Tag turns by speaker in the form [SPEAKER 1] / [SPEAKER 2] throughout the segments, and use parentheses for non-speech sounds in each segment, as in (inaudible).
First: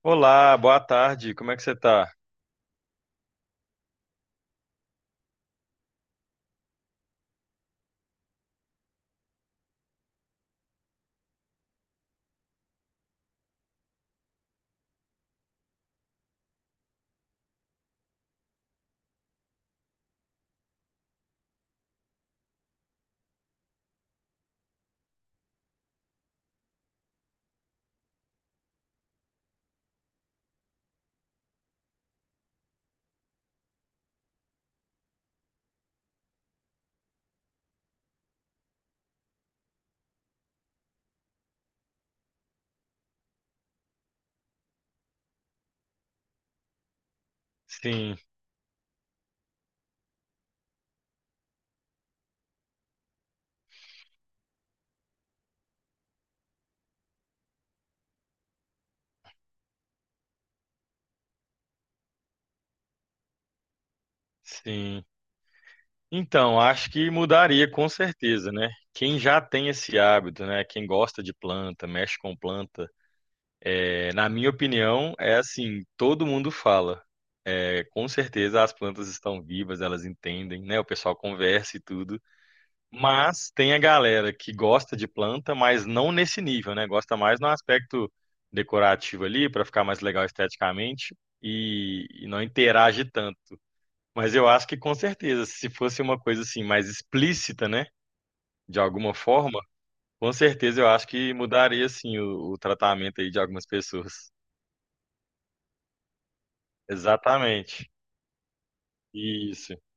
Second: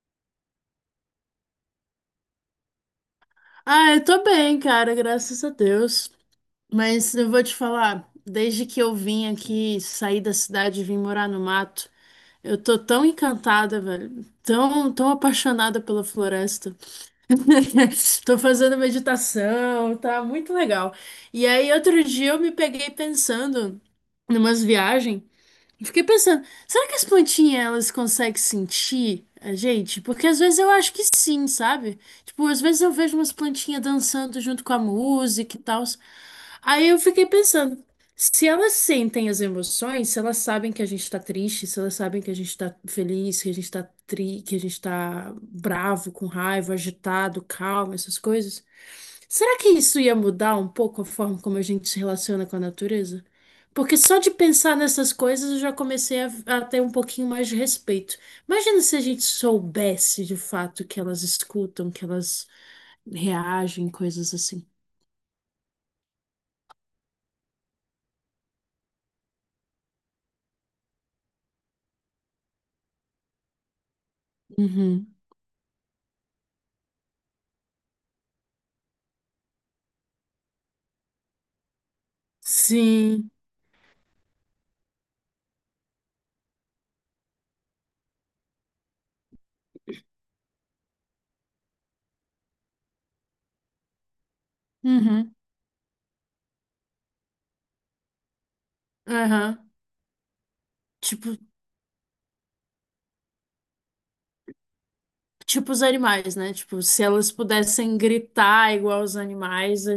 [SPEAKER 1] Olá, boa tarde, como é que você tá?
[SPEAKER 2] Ah, eu tô bem, cara, graças a Deus. Mas eu vou te falar, desde que eu vim aqui, saí da cidade e vim morar no mato, eu tô tão encantada, velho, tão apaixonada pela floresta. (laughs) Tô fazendo meditação, tá muito legal. E aí, outro dia eu me peguei pensando numas viagens. E fiquei pensando, será que as plantinhas elas conseguem sentir a gente? Porque às vezes eu acho que sim, sabe? Tipo, às vezes eu vejo umas plantinhas dançando junto com a música e tal. Aí eu fiquei pensando, se elas sentem as emoções, se elas sabem que a gente tá triste, se elas sabem que a gente tá feliz, que a gente tá tri, que a gente tá bravo, com raiva, agitado, calmo,
[SPEAKER 1] Sim,
[SPEAKER 2] essas coisas. Será que isso ia mudar um pouco a forma como a gente se relaciona com a natureza? Porque só de pensar nessas coisas eu já comecei a ter um pouquinho mais de respeito. Imagina se a gente soubesse de fato que elas escutam, que elas reagem, coisas assim.
[SPEAKER 1] sim. Então, acho que mudaria com certeza, né? Quem já tem esse hábito, né? Quem gosta de planta, mexe com planta, é, na minha
[SPEAKER 2] Uhum.
[SPEAKER 1] opinião, é assim, todo mundo fala. É, com certeza as plantas estão vivas, elas entendem, né? O pessoal conversa e tudo.
[SPEAKER 2] Sim.
[SPEAKER 1] Mas tem a galera que gosta de planta, mas não nesse nível, né? Gosta mais no aspecto decorativo ali, para ficar mais legal esteticamente. E, não interage tanto. Mas eu acho que com
[SPEAKER 2] Uhum.
[SPEAKER 1] certeza, se fosse uma coisa assim mais explícita, né, de alguma forma,
[SPEAKER 2] Aham.
[SPEAKER 1] com certeza eu acho
[SPEAKER 2] Tipo,
[SPEAKER 1] que mudaria assim o tratamento aí de algumas pessoas.
[SPEAKER 2] tipo os animais, né? Tipo, se elas
[SPEAKER 1] Exatamente.
[SPEAKER 2] pudessem gritar igual os
[SPEAKER 1] Isso.
[SPEAKER 2] animais,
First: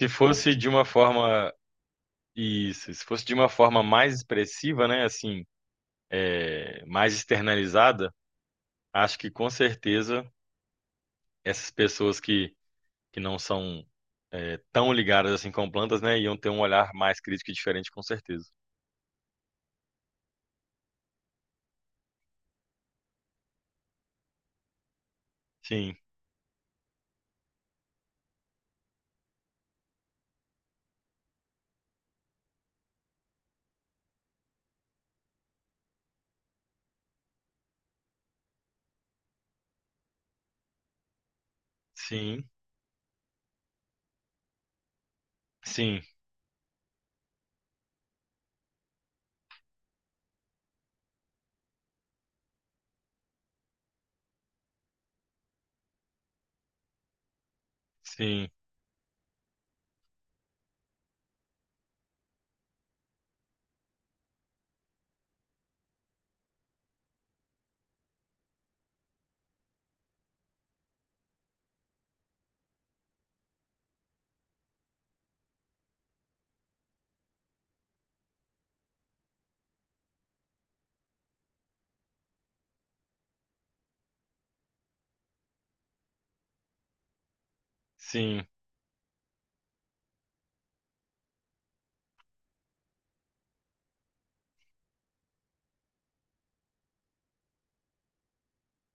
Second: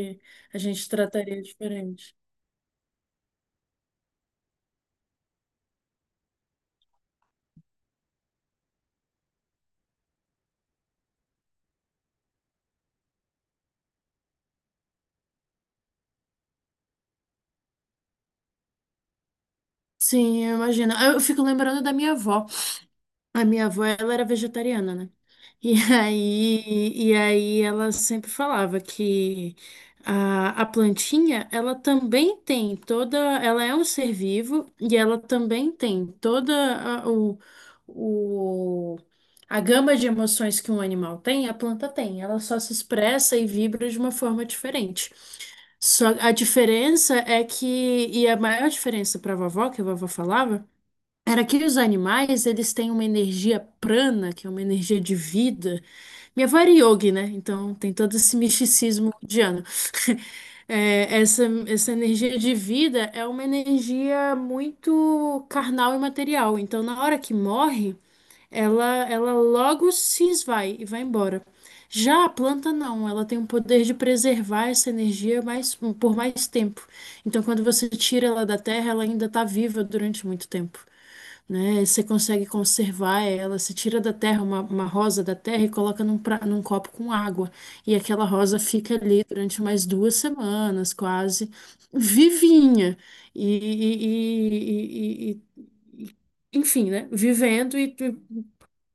[SPEAKER 1] Se fosse
[SPEAKER 2] a
[SPEAKER 1] de uma
[SPEAKER 2] gente trataria
[SPEAKER 1] forma
[SPEAKER 2] diferente.
[SPEAKER 1] isso, se fosse de uma forma mais expressiva, né, assim, é, mais externalizada, acho que com certeza essas pessoas que não são é, tão ligadas assim com plantas, né, iam ter um olhar mais crítico e diferente, com certeza.
[SPEAKER 2] Sim, eu imagino. Eu fico lembrando da minha avó. A minha avó, ela era vegetariana, né? E (laughs)
[SPEAKER 1] Sim,
[SPEAKER 2] aí ela sempre falava que a plantinha, ela também tem toda, ela é um ser vivo e ela também tem toda o, a gama de emoções que um animal tem, a planta tem. Ela
[SPEAKER 1] sim,
[SPEAKER 2] só se expressa e vibra de uma forma diferente.
[SPEAKER 1] sim.
[SPEAKER 2] Só a diferença é que, e a maior diferença para a vovó, que a vovó falava, era que os animais, eles têm uma energia prana, que é uma energia de vida. Minha avó era yogi, né? Então tem todo esse
[SPEAKER 1] Sim,
[SPEAKER 2] misticismo indiano. (laughs) É, essa energia de vida é uma energia muito carnal e material. Então, na hora que morre, ela logo se esvai e vai embora. Já a planta não, ela tem um poder de preservar essa energia mais, por mais tempo. Então, quando você tira ela da terra, ela ainda está viva durante muito tempo, né? Você consegue conservar ela, você tira da terra uma rosa da terra e coloca num copo com água. E aquela
[SPEAKER 1] sim,
[SPEAKER 2] rosa fica ali durante mais duas semanas, quase, vivinha. E, e- e- e- e- e- Enfim, né? Vivendo e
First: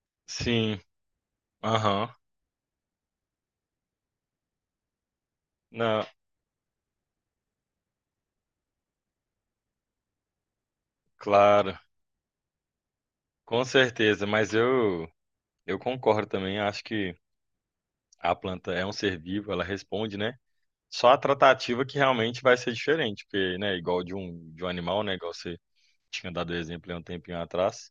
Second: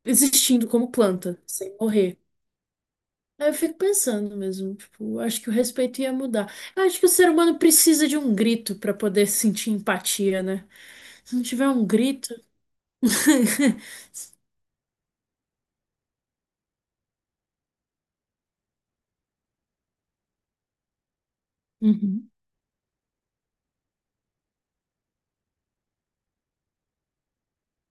[SPEAKER 2] existindo
[SPEAKER 1] sim.
[SPEAKER 2] como planta, sem
[SPEAKER 1] Aham.
[SPEAKER 2] morrer. Aí eu fico pensando mesmo, tipo, acho que o respeito
[SPEAKER 1] Não,
[SPEAKER 2] ia mudar. Eu acho que o ser humano precisa de um grito para poder sentir empatia, né? Se não tiver
[SPEAKER 1] claro,
[SPEAKER 2] um grito.
[SPEAKER 1] com
[SPEAKER 2] (laughs)
[SPEAKER 1] certeza, mas eu concordo também, acho que a planta é um ser vivo, ela responde, né? Só a tratativa que
[SPEAKER 2] Uhum.
[SPEAKER 1] realmente vai ser diferente, porque, né, igual de um animal, né, igual você tinha dado o exemplo há um tempinho atrás,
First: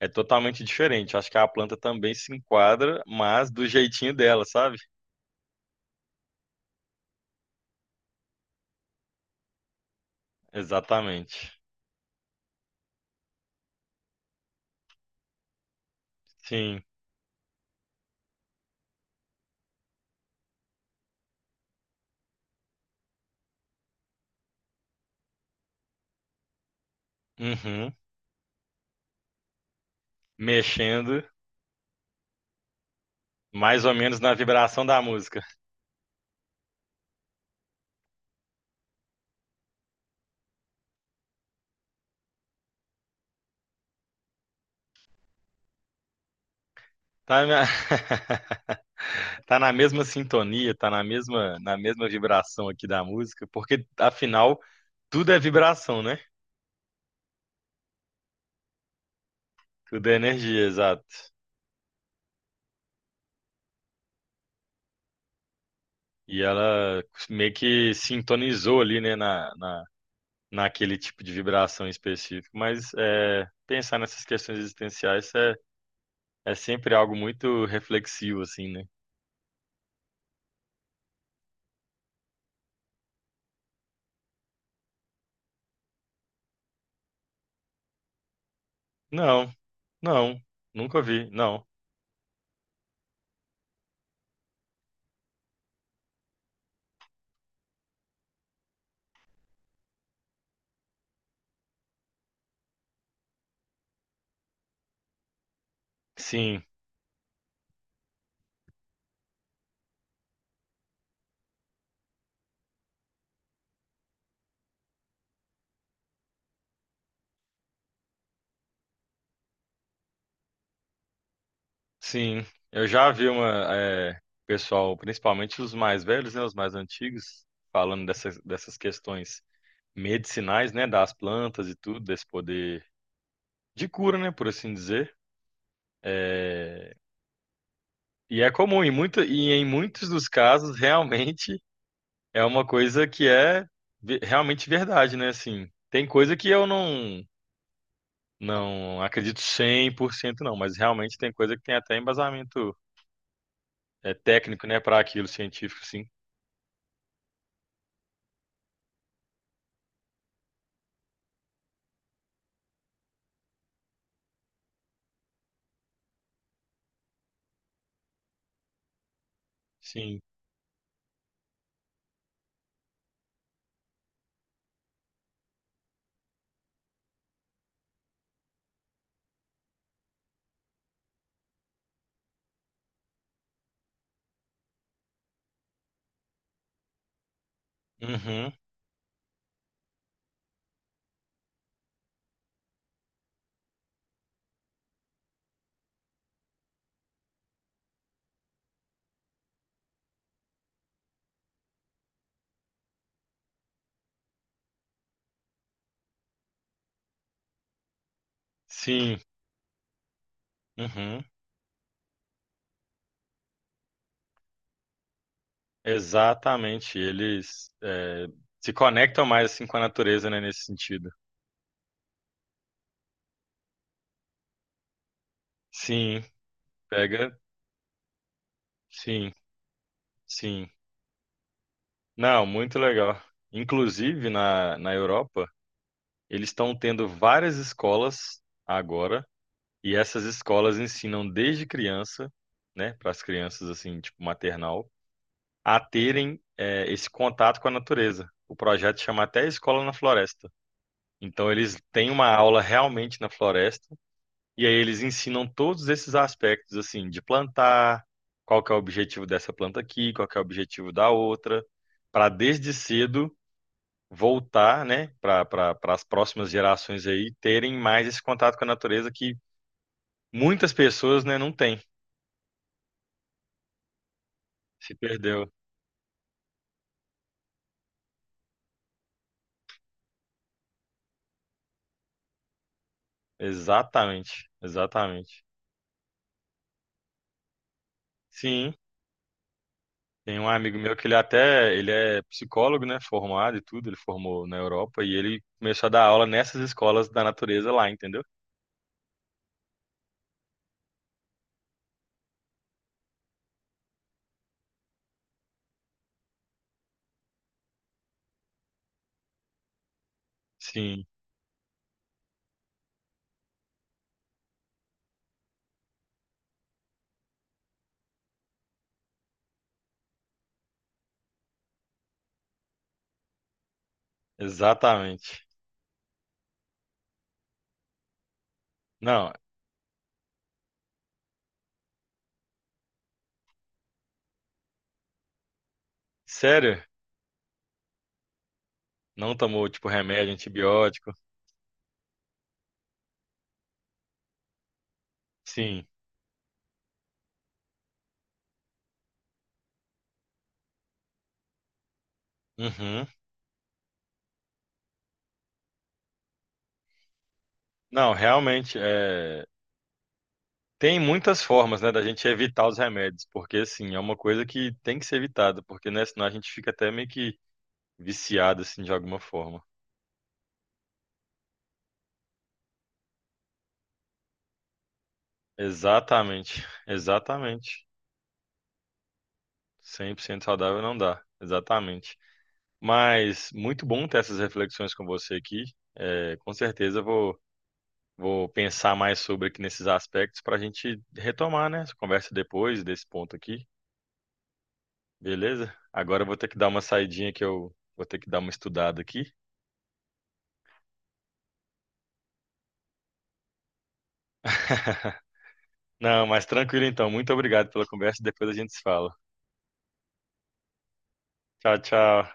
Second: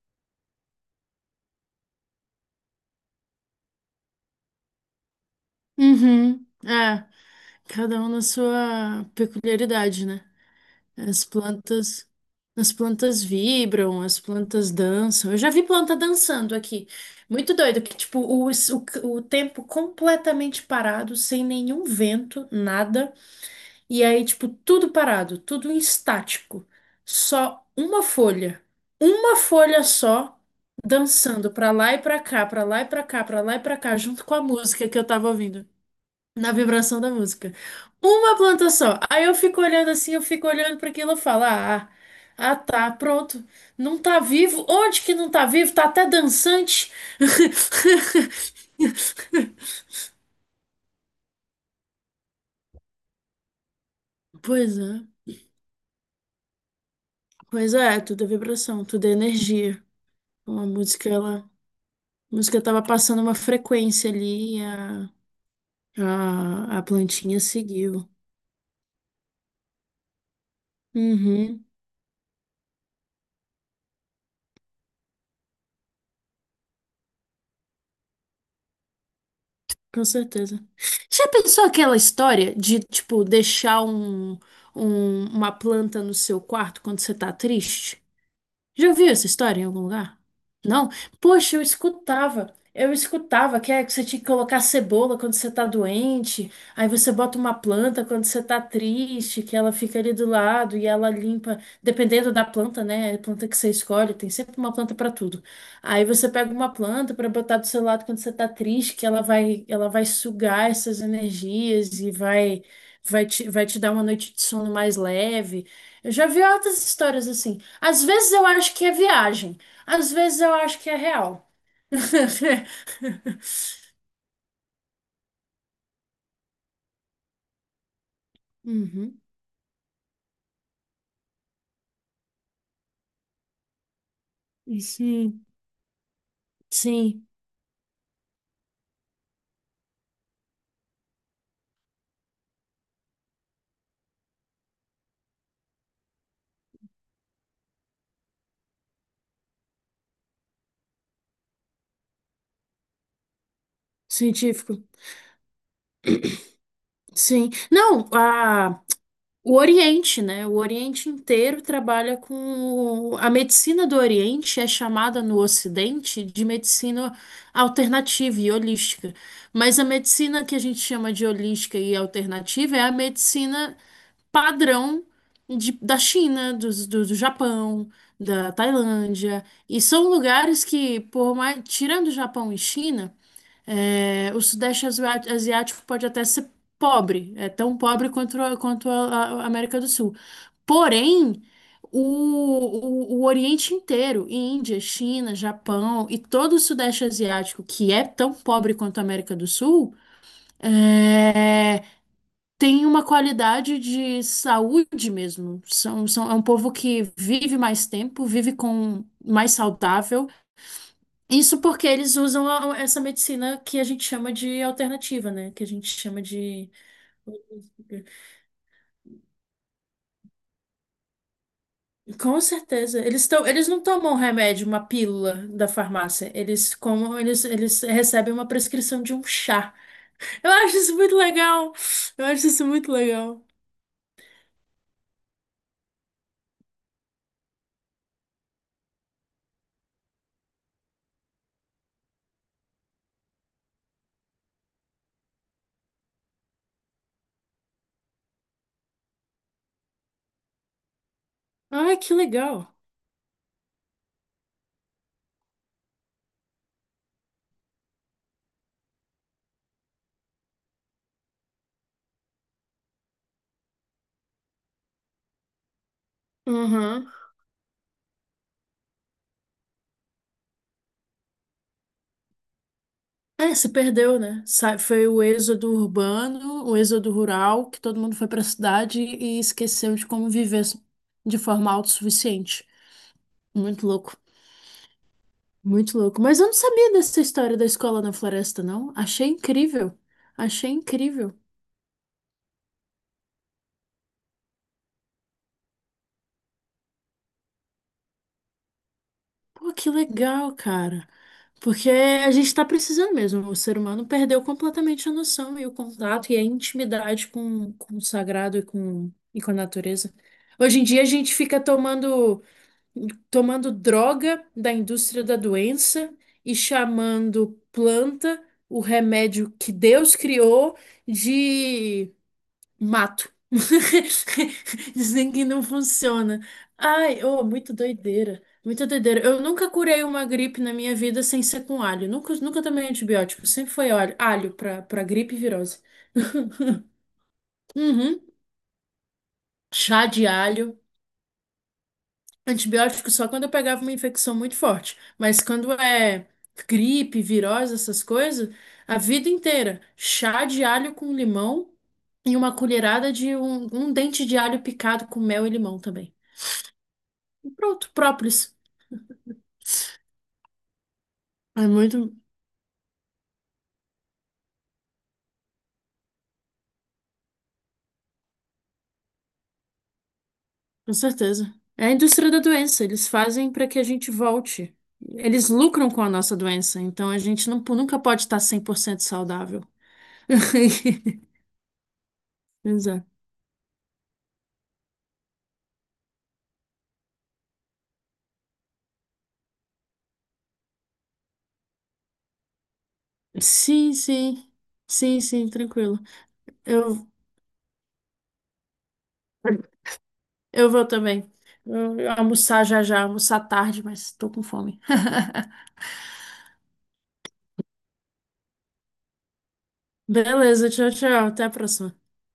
[SPEAKER 1] é totalmente diferente. Acho que a planta também se enquadra, mas do jeitinho dela, sabe?
[SPEAKER 2] Uhum. É, cada um na sua peculiaridade, né? As
[SPEAKER 1] Exatamente.
[SPEAKER 2] plantas, as plantas vibram, as plantas dançam. Eu já vi planta dançando
[SPEAKER 1] Sim.
[SPEAKER 2] aqui. Muito doido, que tipo, o tempo completamente parado, sem nenhum vento, nada. E aí, tipo, tudo parado, tudo em estático. Só
[SPEAKER 1] Uhum.
[SPEAKER 2] uma folha. Uma folha só.
[SPEAKER 1] Mexendo
[SPEAKER 2] Dançando pra lá e pra cá, pra lá e pra cá, pra lá e pra
[SPEAKER 1] mais ou
[SPEAKER 2] cá,
[SPEAKER 1] menos
[SPEAKER 2] junto
[SPEAKER 1] na
[SPEAKER 2] com a
[SPEAKER 1] vibração
[SPEAKER 2] música que
[SPEAKER 1] da
[SPEAKER 2] eu tava
[SPEAKER 1] música.
[SPEAKER 2] ouvindo na vibração da música. Uma planta só. Aí eu fico olhando assim, eu fico olhando para aquilo e falo, ah, tá, pronto. Não tá vivo. Onde que não tá vivo? Tá até dançante.
[SPEAKER 1] Tá, minha... (laughs)
[SPEAKER 2] (laughs)
[SPEAKER 1] Tá na mesma sintonia, tá na mesma vibração aqui da música, porque afinal
[SPEAKER 2] Pois é,
[SPEAKER 1] tudo é vibração, né?
[SPEAKER 2] pois é, tudo é vibração, tudo é energia.
[SPEAKER 1] Tudo é
[SPEAKER 2] Então,
[SPEAKER 1] energia,
[SPEAKER 2] a
[SPEAKER 1] exato.
[SPEAKER 2] música, ela, a música tava passando uma frequência ali e
[SPEAKER 1] E
[SPEAKER 2] a
[SPEAKER 1] ela
[SPEAKER 2] plantinha
[SPEAKER 1] meio que
[SPEAKER 2] seguiu.
[SPEAKER 1] sintonizou ali, né, na, naquele tipo de
[SPEAKER 2] Uhum.
[SPEAKER 1] vibração específico. Mas é, pensar nessas questões existenciais é, é sempre algo muito reflexivo, assim, né?
[SPEAKER 2] Com certeza. Já pensou aquela história de, tipo, uma planta no seu quarto quando você tá triste? Já ouviu essa
[SPEAKER 1] Não,
[SPEAKER 2] história em algum lugar?
[SPEAKER 1] não,
[SPEAKER 2] Não?
[SPEAKER 1] nunca vi,
[SPEAKER 2] Poxa, eu
[SPEAKER 1] não.
[SPEAKER 2] escutava. Eu escutava que é que você tinha que colocar cebola quando você tá doente, aí você bota uma planta quando você tá triste, que ela fica ali do lado e ela limpa, dependendo da planta, né? A planta que você escolhe, tem sempre uma planta pra tudo. Aí você pega
[SPEAKER 1] Sim,
[SPEAKER 2] uma planta pra botar do seu lado quando você tá triste, que ela vai sugar essas energias e vai te dar uma noite de sono mais leve. Eu já vi outras histórias assim. Às vezes eu acho que é viagem, às vezes eu acho que é real.
[SPEAKER 1] sim, eu
[SPEAKER 2] (laughs)
[SPEAKER 1] já vi uma, é, pessoal, principalmente os mais velhos, né, os mais antigos, falando dessas, dessas
[SPEAKER 2] Uhum.
[SPEAKER 1] questões medicinais, né, das plantas e tudo, desse poder de cura, né, por assim dizer.
[SPEAKER 2] Sim,
[SPEAKER 1] É,
[SPEAKER 2] sim,
[SPEAKER 1] e é comum, em muita, e em muitos dos casos, realmente é uma coisa que é ve- realmente verdade, né, assim. Tem coisa que eu não, não acredito 100% não, mas realmente tem coisa que tem até embasamento, é, técnico, né,
[SPEAKER 2] científico.
[SPEAKER 1] para aquilo, científico, sim.
[SPEAKER 2] Sim. Não, a, o Oriente, né? O Oriente inteiro trabalha com. A medicina do Oriente é chamada no Ocidente de medicina alternativa e holística. Mas a
[SPEAKER 1] Sim,
[SPEAKER 2] medicina que a gente chama de holística e alternativa é a medicina padrão da China, do Japão, da Tailândia. E são lugares que, por mais, tirando Japão e China, é, o Asiático pode até ser pobre, é tão pobre quanto,
[SPEAKER 1] uhum,
[SPEAKER 2] quanto a América do Sul. Porém, o Oriente inteiro, Índia, China, Japão e todo o Sudeste Asiático, que é tão pobre quanto a América do Sul, eh, tem uma qualidade de saúde mesmo. É um povo que vive mais tempo, vive com
[SPEAKER 1] sim,
[SPEAKER 2] mais saudável.
[SPEAKER 1] uhum,
[SPEAKER 2] Isso porque eles usam essa medicina que a gente chama de alternativa, né? Que a gente chama de.
[SPEAKER 1] exatamente. Eles é, se conectam mais assim com a natureza, né, nesse sentido.
[SPEAKER 2] Com certeza. Eles tão, eles não tomam remédio, uma pílula da
[SPEAKER 1] Sim,
[SPEAKER 2] farmácia. Eles comam,
[SPEAKER 1] pega,
[SPEAKER 2] eles recebem uma prescrição de um
[SPEAKER 1] sim,
[SPEAKER 2] chá. Eu
[SPEAKER 1] sim.
[SPEAKER 2] acho isso muito legal. Eu
[SPEAKER 1] Não,
[SPEAKER 2] acho isso
[SPEAKER 1] muito
[SPEAKER 2] muito
[SPEAKER 1] legal.
[SPEAKER 2] legal.
[SPEAKER 1] Inclusive na Europa, eles estão tendo várias escolas agora, e essas escolas ensinam desde criança, né, para as crianças assim, tipo maternal, a terem é, esse contato com a natureza. O projeto chama até Escola na Floresta. Então eles
[SPEAKER 2] Ai,
[SPEAKER 1] têm
[SPEAKER 2] que
[SPEAKER 1] uma aula
[SPEAKER 2] legal.
[SPEAKER 1] realmente na floresta e aí eles ensinam todos esses aspectos assim de plantar, qual que é o objetivo dessa planta aqui, qual que é o objetivo da outra, para desde cedo voltar, né, para as próximas gerações
[SPEAKER 2] Uhum.
[SPEAKER 1] aí terem mais esse contato com a natureza que muitas pessoas, né, não têm,
[SPEAKER 2] É, se perdeu, né?
[SPEAKER 1] se
[SPEAKER 2] Foi o
[SPEAKER 1] perdeu.
[SPEAKER 2] êxodo urbano, o êxodo rural, que todo mundo foi para a cidade e esqueceu de como viver de forma autossuficiente. Muito louco,
[SPEAKER 1] Exatamente, exatamente.
[SPEAKER 2] muito louco. Mas eu não sabia dessa história da escola na floresta,
[SPEAKER 1] Sim.
[SPEAKER 2] não. Achei incrível,
[SPEAKER 1] Tem um
[SPEAKER 2] achei
[SPEAKER 1] amigo meu que ele
[SPEAKER 2] incrível.
[SPEAKER 1] até, ele é psicólogo, né, formado e tudo, ele formou na Europa e ele começou a dar aula nessas escolas da natureza lá, entendeu?
[SPEAKER 2] Pô, que legal, cara. Porque a gente tá precisando mesmo. O ser humano perdeu completamente a noção e o contato e a intimidade com o sagrado e com a natureza. Hoje em dia
[SPEAKER 1] Sim,
[SPEAKER 2] a gente fica tomando. Tomando droga da indústria da doença e chamando planta, o remédio que Deus criou, de mato. (laughs) Dizem que
[SPEAKER 1] exatamente.
[SPEAKER 2] não funciona. Ai, oh, muito doideira. Muita doideira.
[SPEAKER 1] Não,
[SPEAKER 2] Eu nunca curei uma gripe na minha vida sem ser com alho. Nunca, nunca tomei antibiótico. Sempre foi alho, alho para gripe e virose.
[SPEAKER 1] sério?
[SPEAKER 2] Uhum.
[SPEAKER 1] Não tomou, tipo,
[SPEAKER 2] Chá de
[SPEAKER 1] remédio,
[SPEAKER 2] alho.
[SPEAKER 1] antibiótico?
[SPEAKER 2] Antibiótico só quando eu pegava uma infecção muito forte. Mas quando
[SPEAKER 1] Sim.
[SPEAKER 2] é gripe, virose, essas coisas, a vida inteira. Chá de alho com limão e uma
[SPEAKER 1] Uhum.
[SPEAKER 2] colherada de um dente de alho picado com mel e limão também. E pronto,
[SPEAKER 1] Não,
[SPEAKER 2] própolis.
[SPEAKER 1] realmente, é... tem muitas
[SPEAKER 2] É
[SPEAKER 1] formas, né,
[SPEAKER 2] muito,
[SPEAKER 1] da gente evitar os remédios, porque, assim, é uma coisa que tem que ser evitada, porque, né, senão a gente fica até meio que viciado, assim, de alguma forma.
[SPEAKER 2] com certeza. É a indústria da doença. Eles fazem para que a gente volte. Eles lucram com a nossa
[SPEAKER 1] Exatamente,
[SPEAKER 2] doença. Então a gente
[SPEAKER 1] exatamente.
[SPEAKER 2] nunca pode estar 100% saudável.
[SPEAKER 1] 100% saudável não
[SPEAKER 2] (laughs)
[SPEAKER 1] dá, exatamente.
[SPEAKER 2] Exato.
[SPEAKER 1] Mas muito bom ter essas reflexões com você aqui. É, com certeza vou pensar mais sobre aqui nesses aspectos para a gente retomar, né? Essa conversa depois desse ponto aqui,
[SPEAKER 2] Sim, sim. Sim, sim,
[SPEAKER 1] beleza?
[SPEAKER 2] tranquilo.
[SPEAKER 1] Agora eu vou ter que dar uma
[SPEAKER 2] Eu.
[SPEAKER 1] saidinha que eu vou ter que dar uma estudada aqui.
[SPEAKER 2] Eu vou também. Eu almoçar já já, almoçar tarde, mas tô com fome.
[SPEAKER 1] (laughs)
[SPEAKER 2] (laughs)
[SPEAKER 1] Não, mas tranquilo então. Muito obrigado pela conversa. E depois a gente se fala.
[SPEAKER 2] Beleza, tchau, tchau. Até a
[SPEAKER 1] Tchau,
[SPEAKER 2] próxima.
[SPEAKER 1] tchau.